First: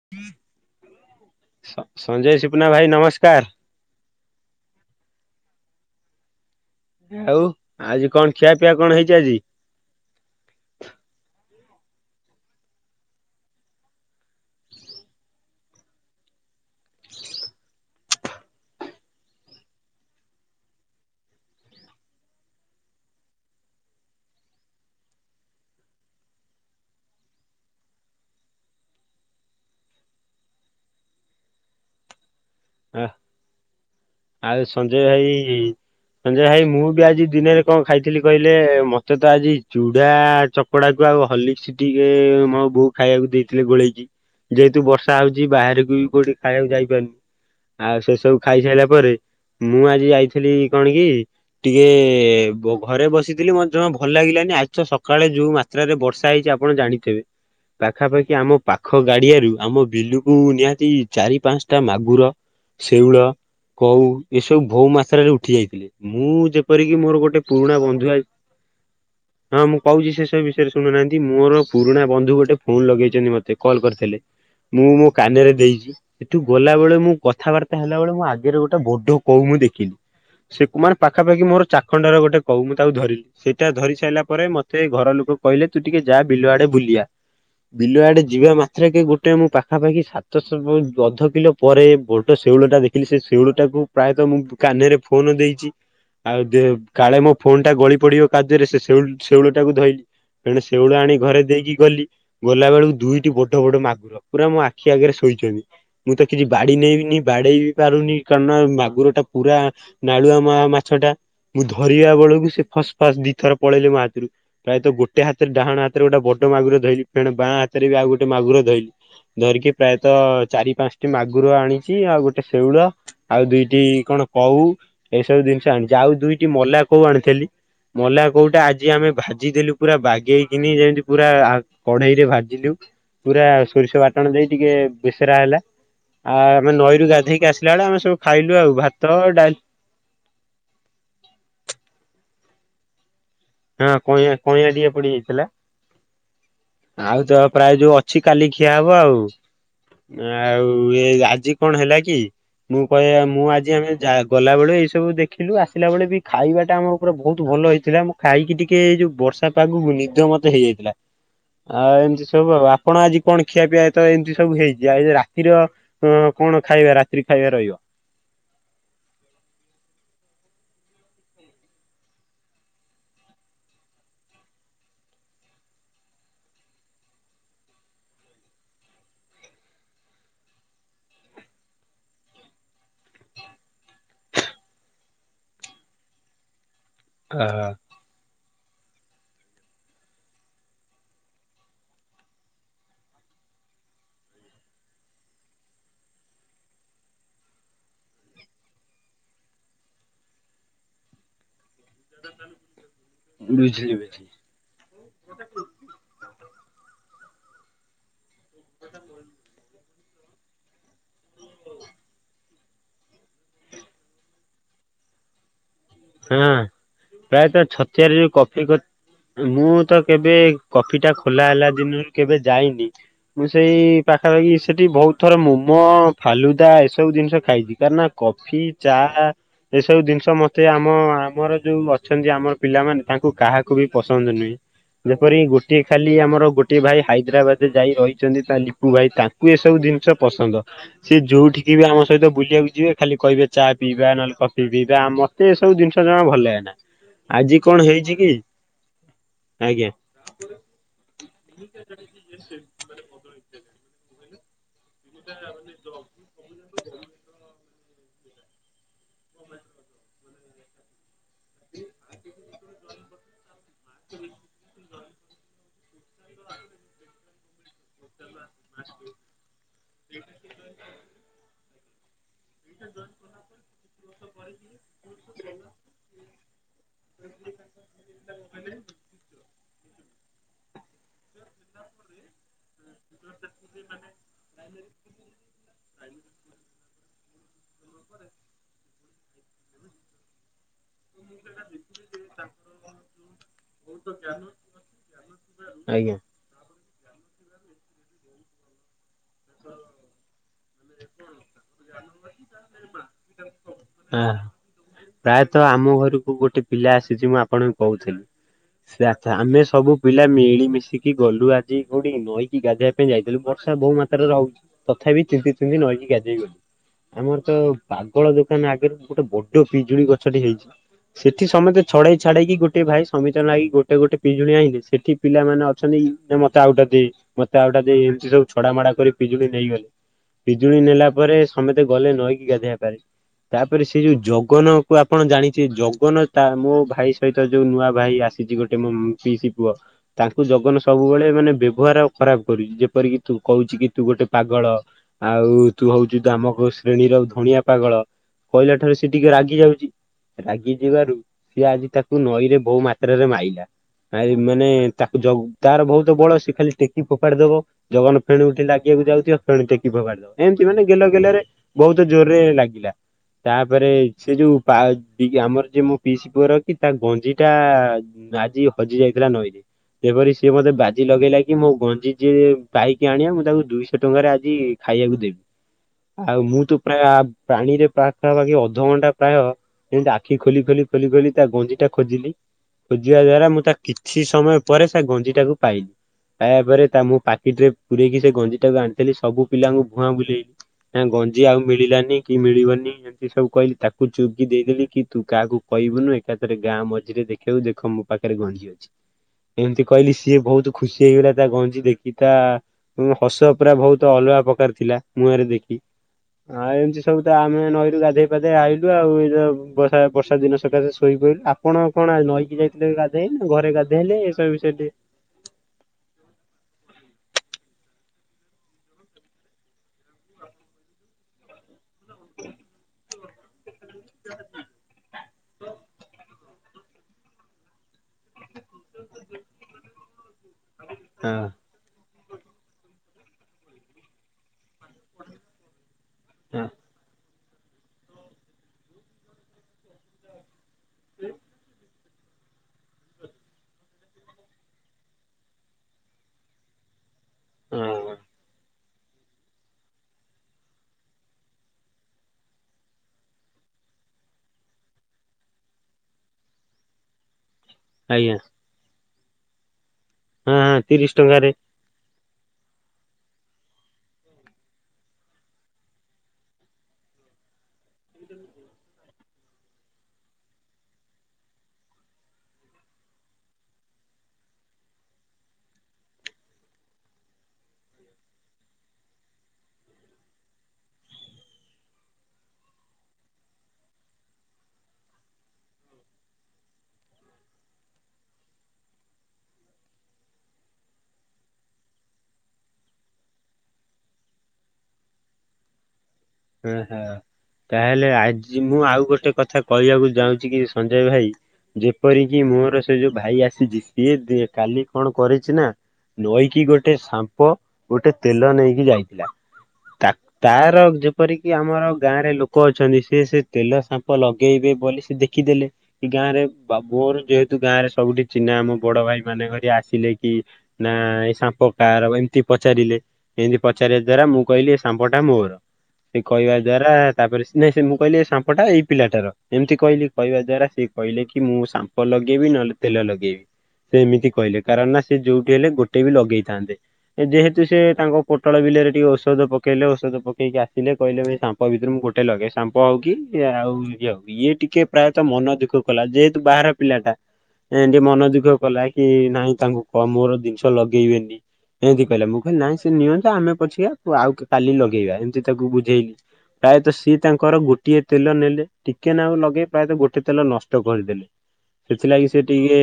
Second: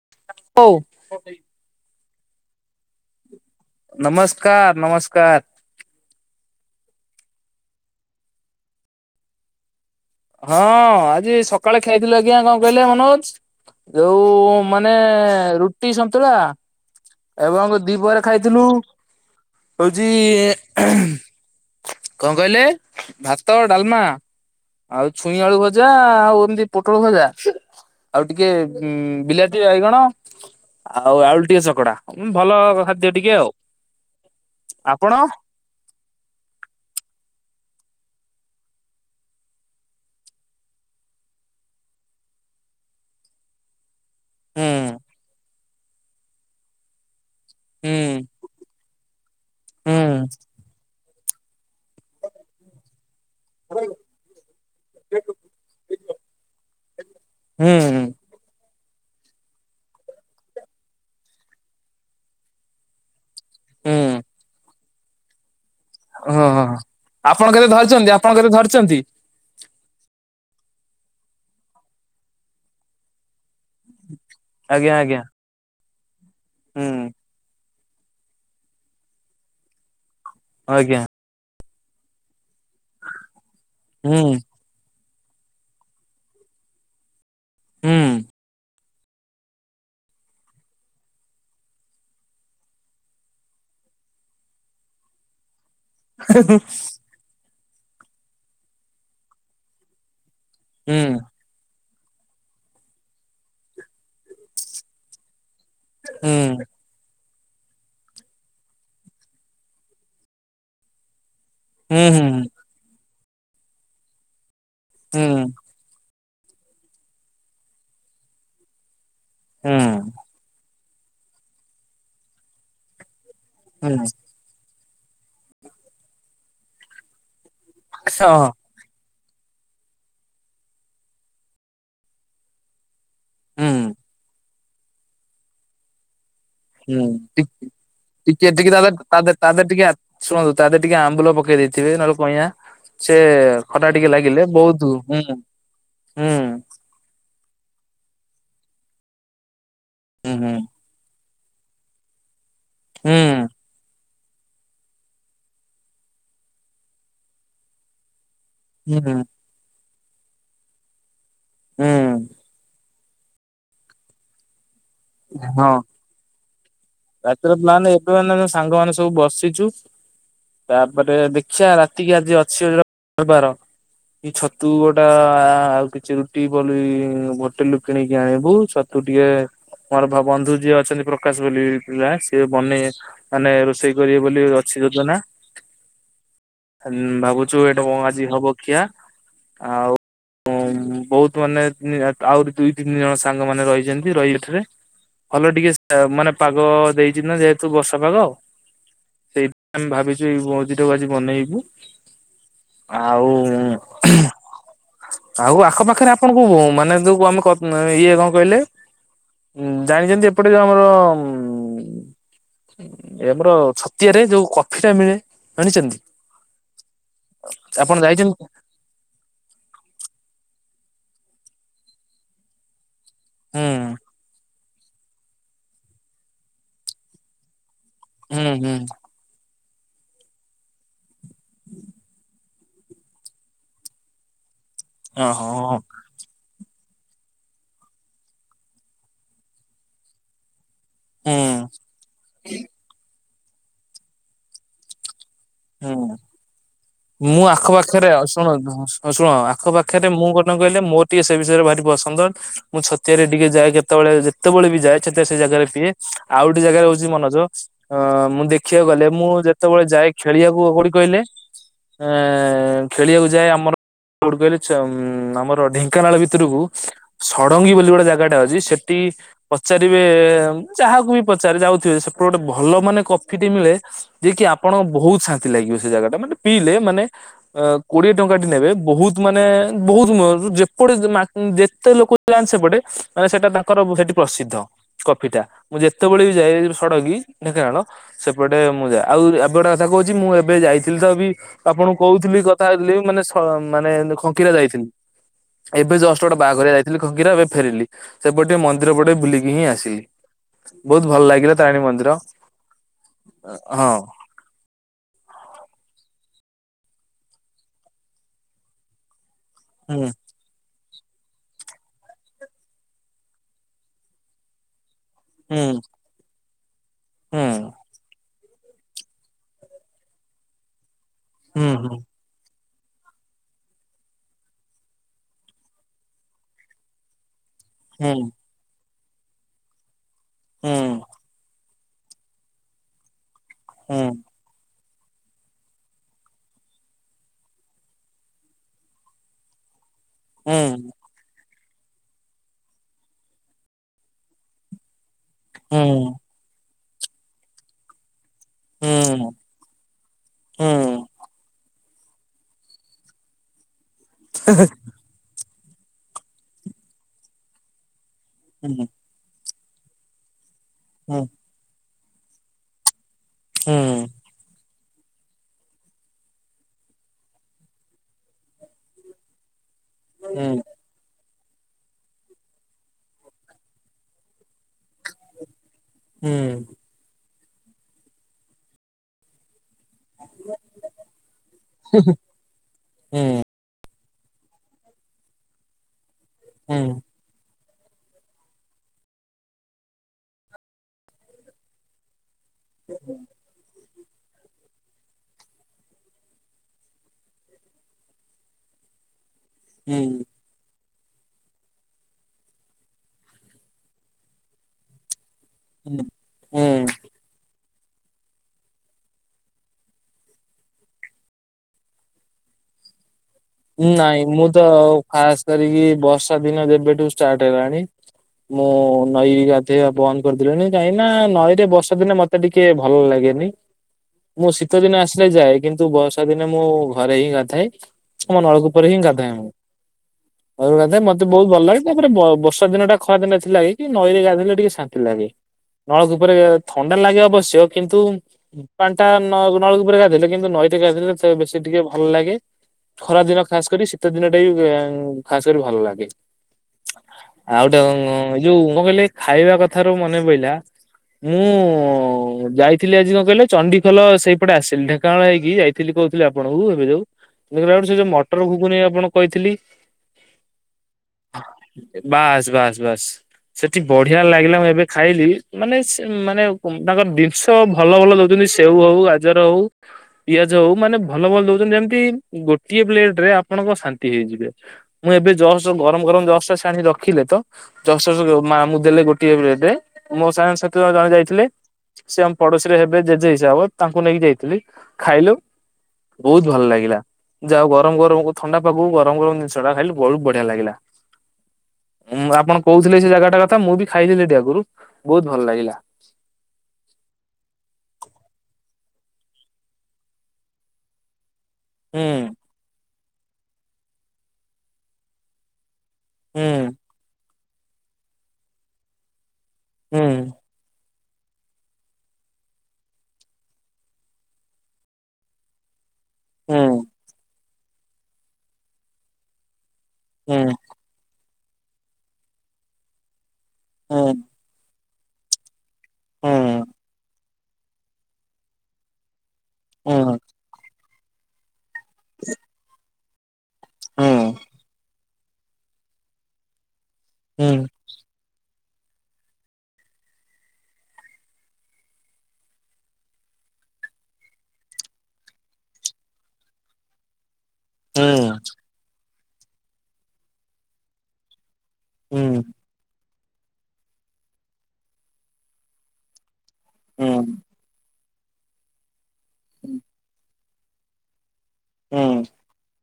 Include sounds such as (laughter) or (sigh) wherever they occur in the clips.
(unintelligible) ସଞ୍ଜୟ ସିପୁନା ଭାଇ ନମସ୍କାର ନମସ୍କାର ନମସ୍କାର। ଆଉ ଆଜି କଣ ଖିଆ ପିଆ କଣ ହେଇଚି ଆଜି? ହଁ ଆଜି ସକାଳେ ଖାଇଥିଲୁ ଆଜ୍ଞା କଣ କହିଲେ ମନୋଜ? ଯୋଉ ମାନେ ରୁଟି ସନ୍ତୁଳା ଏବଂ ଦିପହ ଖାଇଥିଲୁ ହଉଛି କଣ କହିଲେ ଭାତ, ଡାଲମା। ଆଉ ଛୁଇଁ ଆଳୁ ଭଜା ଆଉ ଏମିତି ପୋଟଳଭଜା। ଆଉ ଟିକେ ବିଲାତି, ବାଇଗଣ ଆଉ ଆଳୁ ଟିକେ ଚକଟା ଖାଦ୍ୟ ଟିକେ ଆଉ (unintelligible) ଆଉ ସଞ୍ଜୟ ଆପଣ ଭାଇ ସଞ୍ଜୟ ଭାଇ ମୁଁ ବି ଆଜି ଦିନରେ କଣ ଖାଇଥିଲି କହିଲେ ମତେ ତ ଆଜି ଚୁଡ଼ା ଚକଡାକୁ ଆଉ ହର୍ଲିକ୍ସ ଟିକେ ମୋ ବୋଉ ଖାଇବାକୁ ଦେଇଥିଲି ଗୋଳେଇକି ହୁଁ ଯେହେତୁ ବର୍ଷା ହଉଛି ବାହାରକୁ ବି କୋଉଠି ଖାଇବାକୁ ଯାଇପାରୁନି? ଆଉ ହୁଁ ସେ ସବୁ ଖାଇସାରିଲା ପରେ ମୁଁ ଆଜି ହୁଁ ଯାଇଥିଲି କଣ କି ଟିକେ ଘରେ ବସିଥିଲି ମତେ ଜମା ଭଲ ଲାଗିଲାନି ଆଜି ତ ସକାଳେ ଯୋଉ ମାତ୍ରାରେ ବର୍ଷା ହେଇଛି ଆପଣ ଜାଣିଥିବେ ହୁଁ ପାଖାପାଖି ଆମ ପାଖ ଗାଡିଆରୁ ଆମ ବିଲୁକୁ ନିହାତି ଚାରି ପାଞ୍ଚ ଟା ମାଗୁର, ଶେଉଳ ହୁଁ କୋଉ ଏସବୁ ବହୁ ମାତ୍ରାରେରେ ଉଠି ଯାଇଛି। ମୁଁ ହଁ ହଁ ଯେପରିକି ମୋର ଗୋଟେ ଆପଣ କେତେ ପୁରୁଣା ବନ୍ଧୁ ଧରିଛନ୍ତି ଆ ଆପଣ କେତେ ଧରିଛନ୍ତି ହଁ ମୁଁ କହୁଛି ସେସବୁ ବି ଶୁଣୁନାହାନ୍ତି ମୋର ପୁରୁଣା ବନ୍ଧୁ ଗୋଟେ ଫୋନ ଲଗେଇଚନ୍ତି ମୋତେ। କଲ କରିଥିଲେ ମୁଁ ଆଜ୍ଞା ମୋ ଆଜ୍ଞା କାନରେ ଦେଇଛି ସେଠୁ ଗଲାବେଳେ ହୁଁ ମୁଁ କଥାବାର୍ତ୍ତା ହେଲା ବେଳେ ମୁଁ ଆଗରେ ଗୋଟେ ବଡ କହୁ ମୁଁ ଦେଖିଲି ସେ ମାନେ ଆଜ୍ଞା ପାଖାପାଖି ମୋର ଚାଖଣ୍ଡ ର ଗୋଟେ କୋଉ ମୁଁ ତାକୁ ଧରିଲି ସେଇଟା ଧରି ହୁଁ ସାରିଲା ପରେ ମତେ ଘର ଲୋକ କହିଲେ ତୁ ଟିକେ ଯା ବିଲୁଆଡେ ବୁଲିବା ହୁଁ ବିଲୁଆଡେ ଯିବା ମା ସେଥିରେ କି ଗୋଟେ ମୁଁ ପାଖାପାଖି ସାତଶହ ଅଧ କିଲୋ ପରେ ବଡ ଶେଉଳଟା ଦେଖିଲି ସେ ଶେଉଳଟାକୁ ପ୍ରାୟତଃ ମୁଁ କାନରେ ଫୋନ ଦେଇଛି। ଆଉ କାଳେ ମୋ ଫୋନ୍ ଟା ଗଳି ପଡିବ କାଯ୍ୟରେ ସେ ସେଉ ସେେଉଳ ଟାକୁ ଧଇଲି। ତେଣୁ ସେଉଳ ହୁଁ ଆଣିକି ଘରେ ଦେଇକି ଗଲି। ଗଲା ବେଳକୁ ଦୁଇଟି ବଡ ବଡ ମାଘୁର ପୁରା ମୋ ଆଖି ଆଗରେ ଶୋଇଛନ୍ତି ମୁଁ ତ ହୁଁ କିଛି ବାଡ଼ି ନେଇବିନି ବାଡେଇ ବି ପାରୁନି କାରଣ ମାଘୁର ଟା ପୁରା ନାଳୁଆ ମାଛ ଟା। ମୁଁ ହୁଁ ଧରିବା ହୁଁ ହୁଁ ବେଳକୁ ସେ ଫଷ୍ଟ ଫାଷ୍ଟ ଦି ଥର ପଳେଇଲେ ମୋ ହାତରୁ ପ୍ରାୟତଃ ଗୋଟେ ହୁଁ ହାତରେ ଡାହାଣ ହାତରେ ଗୋଟେ ବ ଗୋଟ ମାଘୁର ଧୋଇଲିି ଫେଣ ବାଁ ହାତରେ ବି ଆଉ ଗୋଟେ ମାଗୁର ଧୋଇଲି ଧରିକି ପ୍ରାୟତଃ ହଁ ଚାରି ପାଞ୍ଚ ମାଘୁର ଆଣିଛି ଆଉ ଗୋଟେ ଶେଉଳ ଆଉ ଦିଇଟି କଣ କଉ ଏଇସବୁ ଜିନିଷ ଆଣିଛି ଆଉ ଦୁଇଟି ମଲା କୋଉ ଆଣିଥିଲି ମଲା କୋଉଟା ଆଜି ଆମେ ଭା ଭାଜି ଦେଲୁ ପୁରା ବାଗେଇକିନି ଯେମତି ପୁରା କଢେଇରେ ଭାଜିଲୁ। ପୁରା ହୁଁ ସୋରିଷ ବାଟଣ ଦେଇ ଟିକେ ବେସେରା ହେଲା। ଆ ଆମେ ନଈରୁ ହୁଁ ଗାଧେଇକି ଆସିଲା ବେଳେ ଆମେ ସବୁ ଖାଇଲୁ ଟିକେ ଆଉ ଟିକେ ଭାତ ତା ତା ଡାଲି ଦେ ଟିକେ ଶୁଣନ୍ତୁ ତା ଦେହ ଟିକେ ଆମ୍ବୁ ଲ ପକେଇ ଦେଇଥିବେ ନହେଲେ କିଆଁ। ହଁ କଇଁଆ କଇଁଆ ବହୁତ ଟିକେ ହୁଁ ପଡିଯାଇଥିଲା। ହୁଁ ଆଉ ତ ପ୍ରାୟ ଯୋଉ ଅଛି। କାଲି ଖିଆ ହବ ଆଉ ହୁଁ ହୁଁ ଆଉ ଏ ଆଜି କଣ ହେଲା କି ମୁଁ କହିବା ମୁଁ ଆଜି ଆମେ ଯା ଗଲାବେଳେ ଏଇସବୁ ଦେଖିଲୁ ଆସିଲା ବେଳେ ବି ଖାଇବାଟା ଆମର ପୁରା ବହୁତ ଭଲ ହେଇଥିଲା। ଖାଇକି ଟିକେ ଏଇ ଯୋଉ ହୁଁ ବର୍ଷା ପାଗକୁ ନିଦ ମତେ ହେଇଯାଇଥିଲା। ହୁଁ ଆଉ ଏମିତି ସବୁ ଆଉ କଣ ଆଜି କଣ ଖିଆ ପିଆଇ ତ ଏମତି ସବୁ ହେଇଛି। ଯାଇ ରାତିର ହଁ କଣ ଖାଇବା ରାତିି ଖାଇବା ରାତିର ରହିବ? ହ ପ୍ଲାନ ଏବେ ମାନେ ସାଙ୍ଗମାନେ ସବୁ ବସିଛୁ ତାପରେ ଦେଖିବା ରାତିକି ଆଜି ଅଛିବାର। ଏ ଛତୁ ଗୋଟା ଆଉ କିଛି ରୁଟି ବୋଲି ହୋଟେଲୁ କିଣିକି ଆଣିବୁ ଛତୁ। ଟିକେ ମୋର ବନ୍ଧୁ ଯିଏ ଅଛନ୍ତି ପ୍ରକାଶ ବୋଲି ପିଲା ସିଏ ବନେଇ ମାନେ ରୋଷେଇ କରିବେ ବୋଲି ସେ ଯୋଜନା। ଭାବୁଛୁ ଏଇଟା କ ଆଜି ହବ କିଆ ଆଉ ଓ ବହୁତ ମାନେ ଆହୁରି ଦୁଇ ତିନି ଜଣ ସାଙ୍ଗମାନୋନେ ରହିଛନ୍ତି ରହିଲେ। ରେ ଭଲ ଟିକେ ମାନେ ପାଗ ଦେଇଛି ନା ଯେହେତୁ ବର୍ଷା ପାଗ। ସେଇାଇ ଆମେ ଭାବିଛୁ ଏଇ ମଉଜିିଟାକୁ ଆଜି ବନେଇବୁ। ଆଉ ବୁଝିଲି ବୁଝିଲି ଆଉ ଆଖ ପାାଖରେ ଆପଣ କଣ ମାନେ ଯୋଉ ଆମେ ଇଏ କଣ କହିଲେ? ଉଁ ଜାଣିଛନ୍ତି ଏପଟେ ଯୋଉ ଆମର ଉଁ ଆମର ଛତିଆ ରେ ଯୋଉ କଫି ଟା ମିଳେ। ଜାଣିଛନ୍ତି? ହଁ ପ୍ରାୟତଃ ଆପଣ ଛତିଆରେ ଯୋଉ ଯାଇଛନ୍ତି କଫି ମୁଁ ତ କେବେ କଫି ଟା ଖୋଲା ହେଲା ଦିନରୁ କେବେ ଯାଇନି ମୁଁ ସେଇ ହୁଁ ପାଖାପାଖି ସେଠି ବହୁତ ଥର ମୋମୋ ଫାଲୁଦା ଏସବୁ ଜିନିଷ ଖାଇଛି। ନା ହୁଁ କଫି ହୁଁ ଚା ଏସବୁ ଜିନିଷ ମତେ ମତେ ଆମ ଆମର ଯଉ ଅଛନ୍ତି ଆମର ପିଲାମାନେ ତାଙ୍କୁ କାହାକୁ ବି ପସନ୍ଦ ନୁହେଁ। ଯେପରି ଓହୋ ଗୋଟଏ ଖାଲି ଆମର ଗୋଟ ଗୋଟିଏ ଭାଇ ହାଇଦ୍ରାବାଦରେ ଯାଇ ରହିଛନ୍ତି ତା ଲିପୁ ଭାଇ ତାଙ୍କୁ ଏସବୁ ଜିନିଷ ପସନ୍ଦ। ସିଏ ହୁଁ ଯୋଉଠିକି ବି ଆମ ସହିତ ବୁଲିବାକୁ ଯିବେ ଖାଲି କହିବେ ଚା ପିଇବା ନହେଲେ କଫି ପିଇବା ଆମ ସବୁ ଜିନିଷ ହୁଁ। ଜମା ଭଲ ଲାଗେନା। ମୁଁ ଆଜି ଆଖ କଣ ପାଖରେ ହେଇଛି କି ଶୁଣ ଶୁଣ ଆଖ ଆଜ୍ଞା। ପାଖରେ ମୁଁ କଣ କହିଲେ ମୋ ଟିକେ ସେ ବିଷୟରେ ଭାରି ପସନ୍ଦ ମୁଁ ଛତିଆରେ ଟିକେ ଯାଏ କେତେବେଳ ଯେ ଯେତେବେଳେ ବି ଯାଏ ସେତେଳେ ସେ ଜାଗାରେ ପିଏ ଆଉ ଗୋଟେ ଜାଗାରେ ହଉଛି ମନୋଜ। ହଁ ମୁଁ ଦେଖିବାକୁ ଗଲେ ମୁଁ ଯେତେବେଳେ ଯାଏ ଖେଳିବାକୁ କଉଠି କହିଲେ ଆ ଖେଳିବାକୁ ଯାଏ ଆମର କୋଉଠି କହିଲେ ଉଁ ଆମର ଢେଙ୍କାନାଳ ଭିତରକୁ ଷଡଙ୍ଗୀ ବୋଲି ଗୋଟେ ଜାଗା ଯଦି ସେଠି ପଚାରିବେ ଯାହାକୁ ବି ପଚାରି ଯାଉଥିବେ ସେ ଗୋଟେ ଭଲ ମାନେ କଫିଟି ମିଳେ ଯିଏ କି ଆପଣ ବହୁତ ଶାନ୍ତି ଲାଗିବ ସେ ଜାଗା ଟା ମାନେ ପିଇଲେ ମାନେ କୋଡିଏ ଟଙ୍କାଟି ନେବେ ବହୁତ ମାନେ ବହୁତ (unintelligible) ସେପଟେ ଯେତେ ଲୋକ ଯାଆନ୍ତି ସେପଟେ ମାନେ ସେଟା ତାଙ୍କର ସେଠି ପ୍ରସିଦ୍ଧ କଫିଟା। ମୁଁ ଯେତେବେଳେ ବି ଯାଏ ସୁଡ଼ଙ୍ଗୀ ଢେଙ୍କାନାଳ ସେପଟେ ମୁଁ ଯାଏ ଆଉ ଏବାଟେ ଜି ମୁଁ ଏବେ ଯାଇ ଥିଲତ ବି ଆପଣଙ୍କୁ କହୁଥିଲି କଥା ହେଉଥିଲି ମାନେ ମାନେ ଖଙ୍କିରା ଯାଇଥିଲି। ଏବେ ଆଜ୍ଞା ଜଷ୍ଟ୍ ଗୋଟେ ବାଘରିଆ ଯାଇଥିଲି ଖଙ୍କିରା ଏବେ ଫେରିଲି। ସେପଟେ ମନ୍ଦିର ପଟେ ବୁଲିକି ହିଁ ଆସିଲି ବହୁତ୍ ଭଲ ଲାଗିଲା ତାରିଣୀ ମନ୍ଦିର। ହଁ। ଆ ପ୍ରାୟତଃ ଆମ ଘରକୁ ଗୋଟେ ପିଲା ଆସିଛି ମୁଁ ଆପଣଙ୍କୁ କହୁଥିଲି ସେ ଆମେ ସବୁ ହୁଁ ପିଲା ମିଳିମିଶିକି ଗଲୁ ଆଜି କଉଠିକି? ନଈକି ଗାଧେଇବା ପାଇଁ ଯାଇଥିଲୁ ବର୍ଷା ବହୁ ମାତ୍ ରହୁ ତଥାପି ଦି ତିନି ହୁଁ ଦିନ ନଈକି ଗାଧେଇ ଗଲୁ। ଆମର ହୁଁ ତ ପାଗଳ ମାମ୍ ଆଗରେ ଗୋଟେ ବଡ ପିଜୁଳି ଗଛଟି ହେଇଛି। ସେଠି ସମେତେ ଛଡେଇ ଛାଡେଇକି ଗୋ ଏ ଭାଇ ସମିତନାଗି ଗୋଟେ ଗୋଟେ ପିଜୁଳି ଆଇଁଲି। ସେଠି ପିଲାମାନେ ଅଛନ୍ତି, ମତେ ଆଉଟେ ଦେ। ମତେ ଆଉଟା ଦେ ହୁଁ ଏମିତି ସବୁ ଛଡାମଡା କରି ପିଜୁଳି ନେଇଗଲେ। ହୁଁ ପିଜୁଳି ନେଲା ପରେ ସମେତେ ଗଲେ ନଈକି ଗାଧେଇବା ପାଇଁ। ତାପରେ ସେ ହୁଁ ଯୋଉ ଜଗନ ଆପଣ ଜାଣିଥିବେ, ଜଗନ ତା ମୋ ଭାଇ ସହିତ ଯୋଉ ନୂଆ ଭାଇ ଆସିଛି, ଗୋଟେ ମୋ ପିଇସି ପୁଅ ତାଙ୍କୁ ଜଗନ ସବୁବେଳେ ମାନେ ବ୍ୟବହାର ଖରାପ କରୁଛି। ଯେପରିକି ତୁ କହୁଛି କି ତୁ ଗୋଟେ ପାଗଳ। ଆଉ ହୁଁ ତୁ ହୁଁ ହଉଛୁୁ ଦାମକ ଶ୍ରେଣୀର ଧଣିଆ ପାଗଳ। କହିଲା ଠାରୁ ସେ ହୁଁ ଟିକେ ରାଗି ଯାଉଛି। ହୁଁ ରାଗି ଯିବାରୁ ସିଏ ଆଜି ତାକୁ ନଈରେ ବହୁ ମାତ୍ରାରେ ମାଇଲା। ଆ ମାନେ ତାକୁ ଯୋଉ ତାର ଭଉତ ବଳ ସେ ଖାଲି ଟେକି ଫୋପାଡି ଦବ। ଜଗନ ଫେଣୁ ଉଠି ଲାଗିବାକୁ ଯାଉଥିବ ଫେଣୁ ଟେକି ଫୋପାଡି ଦବ। ଏମତି ମାନେ ଗେଲ ହୁଁ ହୁଁ ଗେଲ ରେ ବହୁତ ଜୋରରେ ଲାଗିଲା। ତାପରେ ସେ ଯୋଉ ପାଏଲ ପିଇକି ଆମର ଯେ ମୋ ପିଇସି ପୁଅର କି, ତା ଗଞ୍ଜି ଟା ଆଜି ହଜି ଯାଇଥିଲା ନଈରେ। ଯେପରି ହୁଁ ହୁଁ ହୁଁ ହୁଁ ହୁଁ ହୁଁ ସିଏ ମତେ ବାଜି ଲଗେଇଲା କି, ମୋ ଗଞ୍ଜି ଯିଏ ପାଇକି ଆଣିବ ମୁଁ ତାକୁ ଦୁଇଶହ ଟଙ୍କାରେ ଆଜି ଖାଇବାକୁ ଦେବି। ଆଉ ମୁଁ ତୋ ପ୍ରାୟ ପାଣିରେ ପାଖା ପାଖି ଅଧଘଣ୍ଟା ପ୍ରାୟ ଯେମିତି ଆଖି ଖୋଲି ଖୋଲି ଖୋଲି ଖୋଲି ତା ଗଞ୍ଜି ଟା ଖୋଜିଲି। ଖୋଜିବା ଦ୍ଵାରା ମୁଁ ତା କିଛି ସମୟ ପରେ ସେ ଗଞ୍ଜି ଟାକୁ ପାଇଲି। ପାଇବା ପରେ ତା ମୁଁ ପାକିଟ୍ରେ ପୁରେଇକି ସେ ଗଞ୍ଜି ଆଣିଥିଲି ସବୁ ପିଲାଙ୍କୁ ଭୁଆଁ ବୁଲେଇଲି ନା ଗଞ୍ଜି ଆଉ ମିଳିଲାନି କି ମିଳିବନି ଏମିତି ସବୁ କହିଲି ତା ମୁଁ ଚୁପ୍ କି ଦେଇଦେଲି। କି ତୁ କାହାକୁ କହିବୁନୁ, ଏକାଥରେ ଗାଁ ମଝିରେ ଦେଖେଇବୁ ଦେଖ ମୋ ପାଖରେ ଗଞ୍ଜି ଅଛି। ଏମିତି କହିଲି ହୁଁ ସିଏ ଭଉତୁ ଖୁସି ହେଇଗଲା ତା ଗଞ୍ଜି ଦେଖି, ତା ହସ ପୁରା ଭଉତ ଅଲଗା ପ୍ରକାର ଥିଲା ମୁହଁରେ ଦେଖି। ହୁଁ ଆ ହୁଁ ଏମତି ସବୁ ତ ଆମେ ନଈ ଗାଧେଇ ପାଧେଇ ଆଇଲୁ ଆଉ ଏଇ ଯୋଉ ବର୍ଷା ବର୍ଷା ଦିନ ସକାଶେ ଶୋଇ ପଇଲୁ। ଆପଣ କଣ ନଈକି ଯାଇଥିଲେ ଗାଧେଈ? ନାଇଁ ମୁଁ ତ ଖାସ କରିକି ବର୍ଷା ଦିନ ଯେବେଠୁ ଷ୍ଟାର୍ଟ ହେଲାଣି। (inaudible) ମୁଁ ନଈ ଗାଧେଇବା ବନ୍ଦ୍ କରିଦେଲିଣିି। କାହିଁ ନା ନଈ ରେ ବର୍ଷାଦିନେ ମତେ ଟିକେ ଭଲ ଲାଗେନି। ମୁଁ ଶୀତ ଦିନେ ଆସିଲେ ଯାଏ। କିନ୍ତୁ ବର୍ଷା ଦିନେ ମୁଁ ଘରେ ହିଁ ଗାଧାଏ। ଆମ ନଳକୂପରେ ହିଁ ଗାଧାଏ। ମୁଁ ଘରେ ଗାଧାଏ। ମତେ ହଁ ବହୁତ୍ ଭଲ ଲାଗେ ତାପରେ ବର୍ଷା ଦିନ ଟା ଖରାଦିନ ଥିଲା କି ନଈରେ ଗାଧେଇଲେ ଥିଲେ ଟିକେ ଶାନ୍ତି ଲାଗେ। ନଳକୂ କୁପରେ ଥଣ୍ଡା ଲାଗେ ଅବଶ୍ୟ ଦେହ କିନ୍ତୁ ପାଣିଟା ନ-ନଳକୂପରେ ଗାଧଥିଲେ କିନ୍ତୁ ନଈରେ ଗାଧୋଇଲେ ବେଶୀ ଟିକେ ଭଲ ଲାଗେ। ଖରା ଦିନ ଖାସ କରି, ଶୀତ ଦିନ ଟା ବି ଖାସ କରି ଭଲ ଲାଗେ। ଆଉ ଗୋଟେ ହଁ ଉଁ, ହଁ ଯୋଉ ମୁଁ କହିଲି ଖାଇବା କଥାରୁ ମନେ ପାଇଲା। ମୁଁ ଯାଇଥିଲି ଆଜି କଣ କହିଲେ ଚଣ୍ଡିଖଲ ସେଇପଟେ ଆସିଲି। ଢେଙ୍କାଳ ହେଇକି ଯାଇଥିଲି। କହୁଥିଲ ଆପଣଙ୍କୁ ଏବେ ଯୋଉ। ଦେଖିଲାବେଳକୁ ସେ ଯୋଉ ଆଜ୍ଞା ମଟର ଘୁଗୁନି ଆପଣଙ୍କୁ କହିଥିଲି। ହଁ ତିରିଶ ଟଙ୍କାରେ। ବାସ୍, ବାସ୍, ବାସ୍। ସେଠି ବଢିଆ ଲାଗିଲା ମୁଁ ଏବେ ଖାଇଲି। ମାନେ ମାନେ। ତାଙ୍କର ଜିନିଷ ଭଲ ଭଲ ଦଉଛନ୍ତି। ସେଉ ହଉ, ଗାଜର ହଉ, ପିଆଜ ହଉ, ମାନେ ଭଲ ଭଲ ଦଉଛନ୍ତି ଯେମିତି ଗୋଟିଏ ପ୍ଲେଟ ରେ ଆପଣଙ୍କ ଶାନ୍ତି ହେଇଯିବେ। ମୁଁ ଏବେ ଜରା ଗରମ ଗରମ ଜସ ଟା ଛାଣି ରଖିଲେ। ତ ଦଶ ଚକ, ମାମୁଁ ଦେଲେ ଗୋଟିଏ ପ୍ଲେଟ୍ ରେ, ମୋ ସାଙ୍ଗ ସହିତ ଜଣେ ଯାଇଥିଲେ। ସେ ଆମ ପଡୋଶୀରେ ହେବେ ଜେଜେ ହିସାବ ତାଙ୍କୁ ନେଇକି ଯାଇଥିଲି ଖାଇଲୁ। ବହୁତ ଭଲ ଲାଗିଲା। ଯାଉ ଗରମ ଗରମ କୁ ଥଣ୍ଡା ପାଗକୁ, ଗରମ ଗରମ ଜିନିଷଟା ଖାଇଲି ବହୁତ ବଢିଆ ଲାଗିଲା। ହୁଁ ଆପଣ କହୁଥିଲେ ସେ ଜାଗା ଟା କଥା ମୁଁ ବି ଖାଇଲି ସେଠି ଆଗରୁ ବହୁତ ଭଲ ଲାଗିଲା। ହୁଁ ହୁଁ। ତାହେଲେ ଆଜି ମୁଁ ଆଉ ଗୋଟେ କଥା କହିବାକୁ ଯାଉଛି କି ସଞ୍ଜୟ ଭାଇ। ହୁଁ ଯେପରିକି ମୋର ସେ ଯୋଉ ଭାଇ ଆସିଛି ସିଏ ଦି କାଲି କଣ କରିଛି ନା। ହୁଁ ନଈକି ଗୋଟେ ସାମ୍ପ ଗୋଟେ ତେଲ ନେଇକି ଯାଇଥିଲା। ତା ତାର ଯୋଉ ଯେପରିକି ଆମର ଗାଁରେ ଲୋକ ଅଛନ୍ତି ସେ ସେ ତେଲ ସାମ୍ପ ଲଗେଇବେ ବୋଲି ସେ ଦେଖିଦେଲେ। ଗାଁରେ ହୁଁ ବା ମୋର ଯେହେତୁ ଗାଁରେ ସବୁଠି ଚିହ୍ନା ଆମ ବଡ ଭାଇ ମାନେ କରି ଆସି ଥିଲେ କି ହୁଁ ନା ଏ ସାମ୍ପ କାହାର ଏମିତି ପଚାରିଲେ ଏମିତି ପଚାରିବା ହୁଁ ଦ୍ଵାରା ମୁଁ କହିଲି ସାମ୍ପଟା ମୋର ସେ ହୁଁ କହିବା ଦ୍ଵାରା ତାପରେ ନାଇଁ ସେ ମୁଁ କହିଲି ସାମ୍ପଟା ଏଇ ପିଲାଟାର ଏମିତି କହିଲି ହୁଁ କହିବା ଦ୍ଵାରା ସିଏ କହିଲେ କି ମୁଁ ସାମ୍ପ ଲଗେଇବି ନହଲେ ତେଲ ଲଗେଇବି। ସେ ହୁଁ ଏମିତି କହିଲେ କାରଣ ନା ସେ ଯୋଉଠି ହେଲେ ଗୋଟେ ବି ଲଗେଇଥାନ୍ତେ ହୁଁ ଯେହେତୁ ସେ ତାଙ୍କ କୋ କୋଟଳ ବିଲରେ ଟିକେ ଔଷଧ ପକେଇଲେ ଔଷଧ ପକି ଆସ ଥିଲେ କହିଲେ ଭାଇ ସାମ୍ପ ଭିତରୁ ମୁଁ ଗୋଟେ ଲଗେ ସାମ୍ପ ହଉ କି ଆଉ ଇଏ ହଉ ଇଏ ଟିକେ ପ୍ରାୟତଃ ମନ ଦୁଃଖ ଦୁଃଖ କଲା ଯେହେତୁ ବାହାର ପିଲାଟା। ଏ ଟେ ହୁଁ ମନ ଦୁଃଖ କଲା କି ନାଇଁ ତାଙ୍କୁ କହ ମୋର ଜିନିଷ ଲଗେଇବେନି। ଏମିତି କହିଲା ମୁଁ ହୁଁ କହିଲି ନାଇଁ ସେ ନିଅନ୍ତୁ ଆମେ ପଛିକା ଆଉ କାଲି ଲଗେଇବା ଏମିତି ତାକୁ ବୁଝେଇଲି। ପ୍ରାୟତଃ ହୁଁ ସିଏ ହୁଁ ତାଙ୍କର ଗୋଟିଏ ତେଲ ନେଲେ ଟିକେ ନାକୁ ଲଗେଇ ପ୍ରାୟତଃ ଗୋଟଏ ତେଲ ନଷ୍ଟ କରିଦେଲେ। ସେଥିଲାଗି ହୁଁ ସେ ଟିକିଏ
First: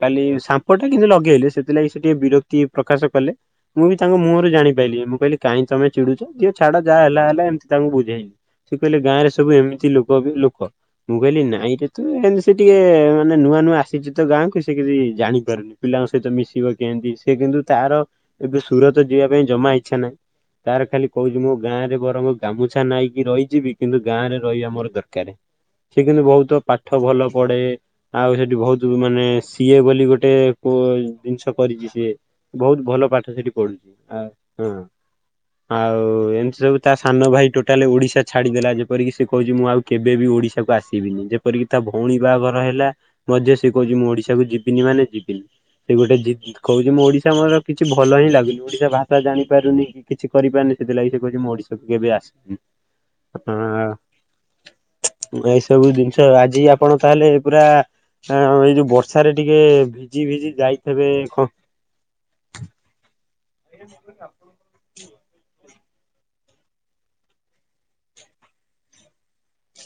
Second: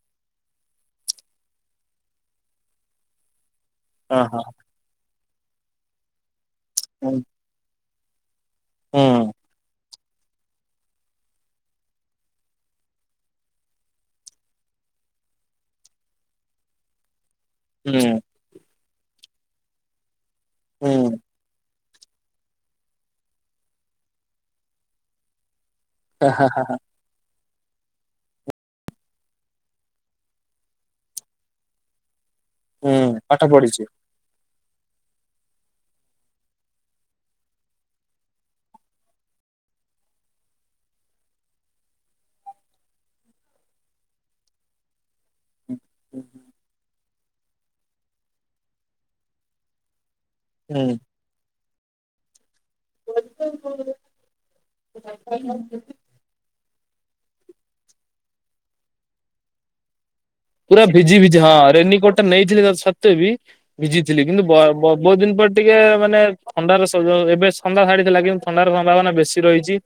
କାଲି ସାମ୍ପ ଟା କିନ୍ତୁ ଲଗେଇଲେ ସେଥିଲାଗି ସେ ଟିକେ ବିରକ୍ତି ପ୍ରକାଶ କଲେ। ମୁଁ ବି ତାଙ୍କ ହଁ ହଁ ମୁହଁରୁ ଜାଣି ପାଇଲିି ମୁଁ କହିଁଲି କାଇଁ ତମ ଚିଡୁଛ ଦିଅ ଛାଡ ଯାହା ହୁଁ ହେଲା ଏମିତି ତାଙ୍କୁ ବୁଝେଇଲି। ସେ କହିଲେ ଗାଁରେ ହୁଁ ସବୁ ଏମିତି ଲୋକ (unintelligible) ଲୋକ ମୁଁ କହିଲି ନାଇରେ ତୁ ଏମିତି ତୁ ସେ ଟିକେ ମାନେ ନୂଆ ନୂଆ ଆସିଛି ତ ଗାଁକୁ ସେ କି ସେ ଜାଣିପାରୁନି ପିଲାଙ୍କ ସହିତ ମିଶିବ କେମତି? ସେ କିନ୍ତୁ ତାର ହୁଁ ଏବେ ସୁରତ ଯିବା ପାଇଁ ଜମା ଇଚ୍ଛା ନାହିଁ ତାର ହୁଁ ଖାଲି କହୁଛି ମୁଁ ଗାଁ ରେ ବରଂ ଗାମୁଛା ନାଇକି ରହିଯିବି କିନ୍ତୁ ଗାଁ ରେ ରହିବା ମୋର ଦରକାରେ। ସେ କିନ୍ତୁ ହା ହା ବହୁତ ହା ପାଠ ଭଲ ପଡେ ଆଉ ସେଠି ବହୁତ ମାନେ ସି ଏ ବୋଲି ଗୋଟେ କୋ ଜିନିଷ କରିଛି ସିଏ। ବହୁତ ହୁଁ ଭଲ ପାଠ ସେଠି ପଢିଛି ପଢୁଛି ଆ ହ ଆଉ ଏମିତି ସବ୍ ଯୋଉ ତା ସାନ ଭାଇ ଟୋଟାଲି ଓଡ଼ିଶା ଛାଡ଼ିଦେଲା ଯେପରିକି ସେ କହୁଛି ମୁଁ ଆଉ କେବେ ବି ଓଶାକୁ ଆସିବିନି ଯେପରି ତା ଭଉଣୀ ବାହାଘର ହେଲା ମ ସିଏ କହୁଛି ମୁଁ ଓଡିଶାକୁ ଯିବିନି ମାନେ ଯିବି ଚି ସେ ଗୋଟେ ଜି କହୁଛି ମୁଁ ଓଡିଶା ମୋର କିଛି ଭଲ ହିଁ ଲାଗୁନି ଓଡିଶା ଭାଷାଣିପାରୁନି କି କିଛି କରିପାରୁନି ହୁଁ। ସେଥିଲାଗି ସେ କହୁଛି ମୁଁ ଓଡିଶାକୁ କେବେ ଆସିବିନି। ହଁ ଏସବୁ ଜିନିଷ ଆଜି ଆ ଆପଣ ତାହେଲେ ପୁରା ଆ ଏଇ ଯୋଉ ବର୍ଷାରେ ଟିକେ ଭିଜି ପୁରା ଯାଇଥିବେ ଭିଜି ଭିଜି କ ହଁ ରେନିକୋଟ ଟା ନେଇଥିଲେ ସତ୍ତ୍ୱେ ବି ଭିଜିଥିଲି କିନ୍ତୁ ବ ବ ବହୁତ ଦିନ ପରେ ଟିକେ ମାନେ ଥଣ୍ଡାର ସଜ ଏବେ ଥଣ୍ଡା ଛାଡ଼ିଥିଲା କିନ୍ତୁ ଥଣ୍ଡାର ସମ୍ଭାବନା ବେଶୀ ରହିଛି।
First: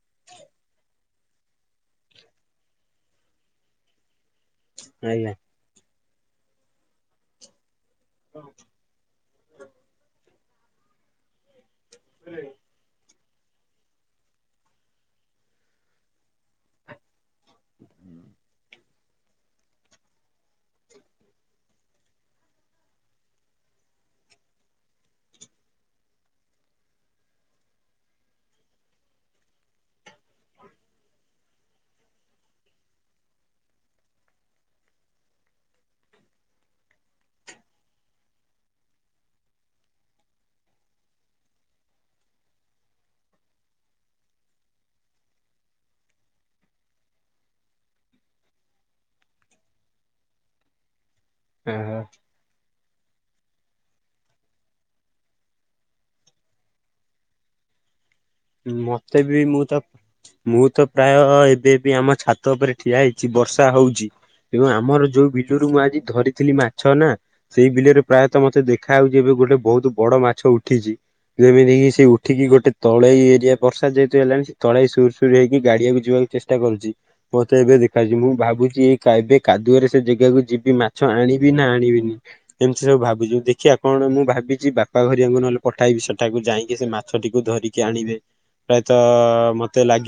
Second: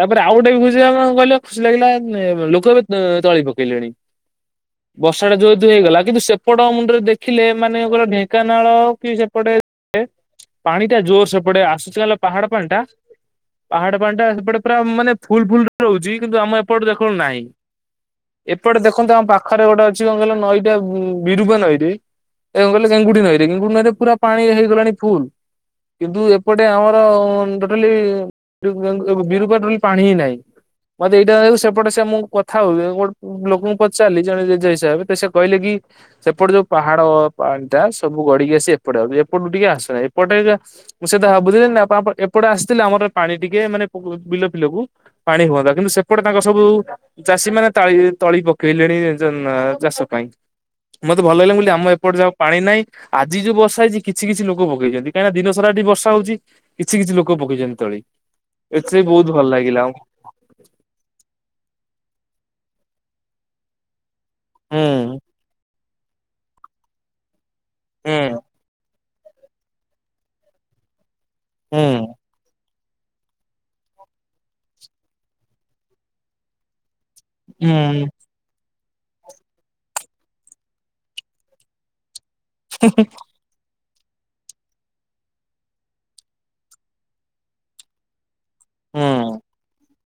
ତାପରେ ଆଉ ଗୋଟେ ବି ଖୁସି ଆମ କଣ ଖୁସି ଲାଗିଲା ଉ ମ ଲୋକ ବି ତଳି ପକେଇଲେଣି। ବର୍ଷା ଆଜ୍ଞା। ଟା ଯୋଉ ଯୋଉ ହେଇଗଲା କିନ୍ତୁ ସେପଟ ମୁଣ୍ଡରେ ଦେଖିଲେ ମାନେ ଗୋଟେ ଢେଙ୍କାନାଳ କି ସେ ସେପଟେ ଏ ପାଣି ଟା ଜୋରସେ ପଡ଼େ (unintelligible) ପାହାଡ଼ ପାଣି ଟା ପାହାଡ଼ ପାଣି ଟା ସେପଟେ ପୁରା ମାନେ ଫୁଲ ଫୁଲ ରହୁଛି କିନ୍ତୁ ଆମେ ଏପଟୁ ଦେଖନ୍ତୁ ନାହିଁ। ଏପଟେ ଦେଖନ୍ତୁ ଆମ ପାଖରେ ଗୋଟେ ଅଛି କଣ କହିଲ ନଈଟେ ଉ ବିରୁବା ନଈଟେ। ଏ କ କହିଲେ ଗେଙ୍ଗୁଡି ନଈରେ ଗେଙ୍ଗୁଡି ନଈରେ ପୁରା ପାଣି ହେଇଗଲାଣି ଫୁଲ। କିନ୍ତୁ ଏପଟେ ଆମର ଅ ଟୋଟାଲି (unintelligible) ବିରୂପା ନଇ ପାଣି ହିଁ ନାହିଁ। ମତେ ଏଇଟା ଯୁ ସେପଟେ ମୁଁ କଥା ହଉ ଗୋଟେ ଲୋକଙ୍କୁ ପଚାରିଲି ଜଣେ ଜେଜେ ହିସାବରେ ତ ସେ କହିଲେ କି ସେପଟେ ଯୋଉ ପାହାଡ଼ ପାଣି ଟା ସବୁ ଗଡ଼ିକି ଆସି ଏପଟେ ଆ ଏପଟୁ ଟିକେ ଆସେ ଏପଟ ଟ ମୁଁ ସେଟା ଭାବୁଥିଲି ଏପଟେ ଆସିିଥିଲେ ଆମର ପାଣି ଟିକେ ମାନେ ବିଲ ଫିଲକୁ ପାଣି ହୁଅନ୍ତା କିନ୍ତୁ ସେପଟେ ତାଙ୍କ ସବୁ ଚାଷୀ ମାନେ ତାଳି ତଳି ପକେଇଲେଣି। ଦେନ୍ ଚାଷ ପାଇଁ ମତେ ଭଲ ଲାଗିଲା ବୋଲି ଆମ ଏପଟେ ଯା ପାଣି ନାହିଁ। ଆଜି ଯୋଉ ବର୍ଷା ହେଇଛି କିଛି କିଛି ଲୋକ ପକେଇଛନ୍ତି କାହିଁକି ନା ଦିନ ସାରା ଏଠି ବର୍ଷା ହଉଛି କିଛି ଲୋକ ପକେଇଛନ୍ତି ତଳି। ଏଥିରେ ମତେ ବହୁତ ବି ଭଲ ମୁଁ ତ ଲାଗିଲା ମୁଁ ତ ପ୍ରାୟ ଏବେ ବି ଆମ ଛା ଛାତ ଉପରେ ଠିଆ ହେଇଛି ବର୍ଷା ହଉଛି ଏବଂ ଆମର ହୁଁ ଯୋଉ ବିଜୁରୁ ମାରି ଧରିଥିଲି ମାଛ ନା ସେଇ ବିଲରେ ହୁଁ। ପ୍ରାୟତଃ ମତେ ଦେଖ ଦେଖା ହଉଛି ଏବେ ଗୋଟେ ବହୁତ ବଡ ମାଛ ଉଠିଛି ଯେମିତି କିି ସେ ହୁଁ ଉଠିକି ଗୋଟେ ତଳେଇ ଏରିଆ ବର୍ଷା ଯେହେତୁ ହେଲାଣି ତଳେଇ ସୁରୁ ସୁୁର ହେଇକି ଗାଡ଼ିଆକୁ ଯିବାକୁ ଚେଷ୍ଟା କରୁଛି। ମତେ ଏବେ ହୁଁ ଦେଖାଛି ମୁଁ ଭାବୁଛି ଏ କା ଏବେ କାଦୁଅରେ ସେ ଜେଗାକୁ ଯିବି ମାଛ ଆଣିବି ନା ଆଣିବିନି। ଏମିତି ସବୁ ଭାବୁଛିି ମୁ ଦେଖିଆ। କଣ ମୁଁ ଭାବିଛି ବାପା ଘରିଆଙ୍କୁ ନହେଲେ ପଠାଇବି ସେଠାକୁ ଯାଇକି ସେ ମାଛ ଟିକୁ ଧରିକି କି ଆଣିବେ ହୁଁ। ପ୍ରାୟତଃ-ଅ-ଅ ମତେ ଲାଗି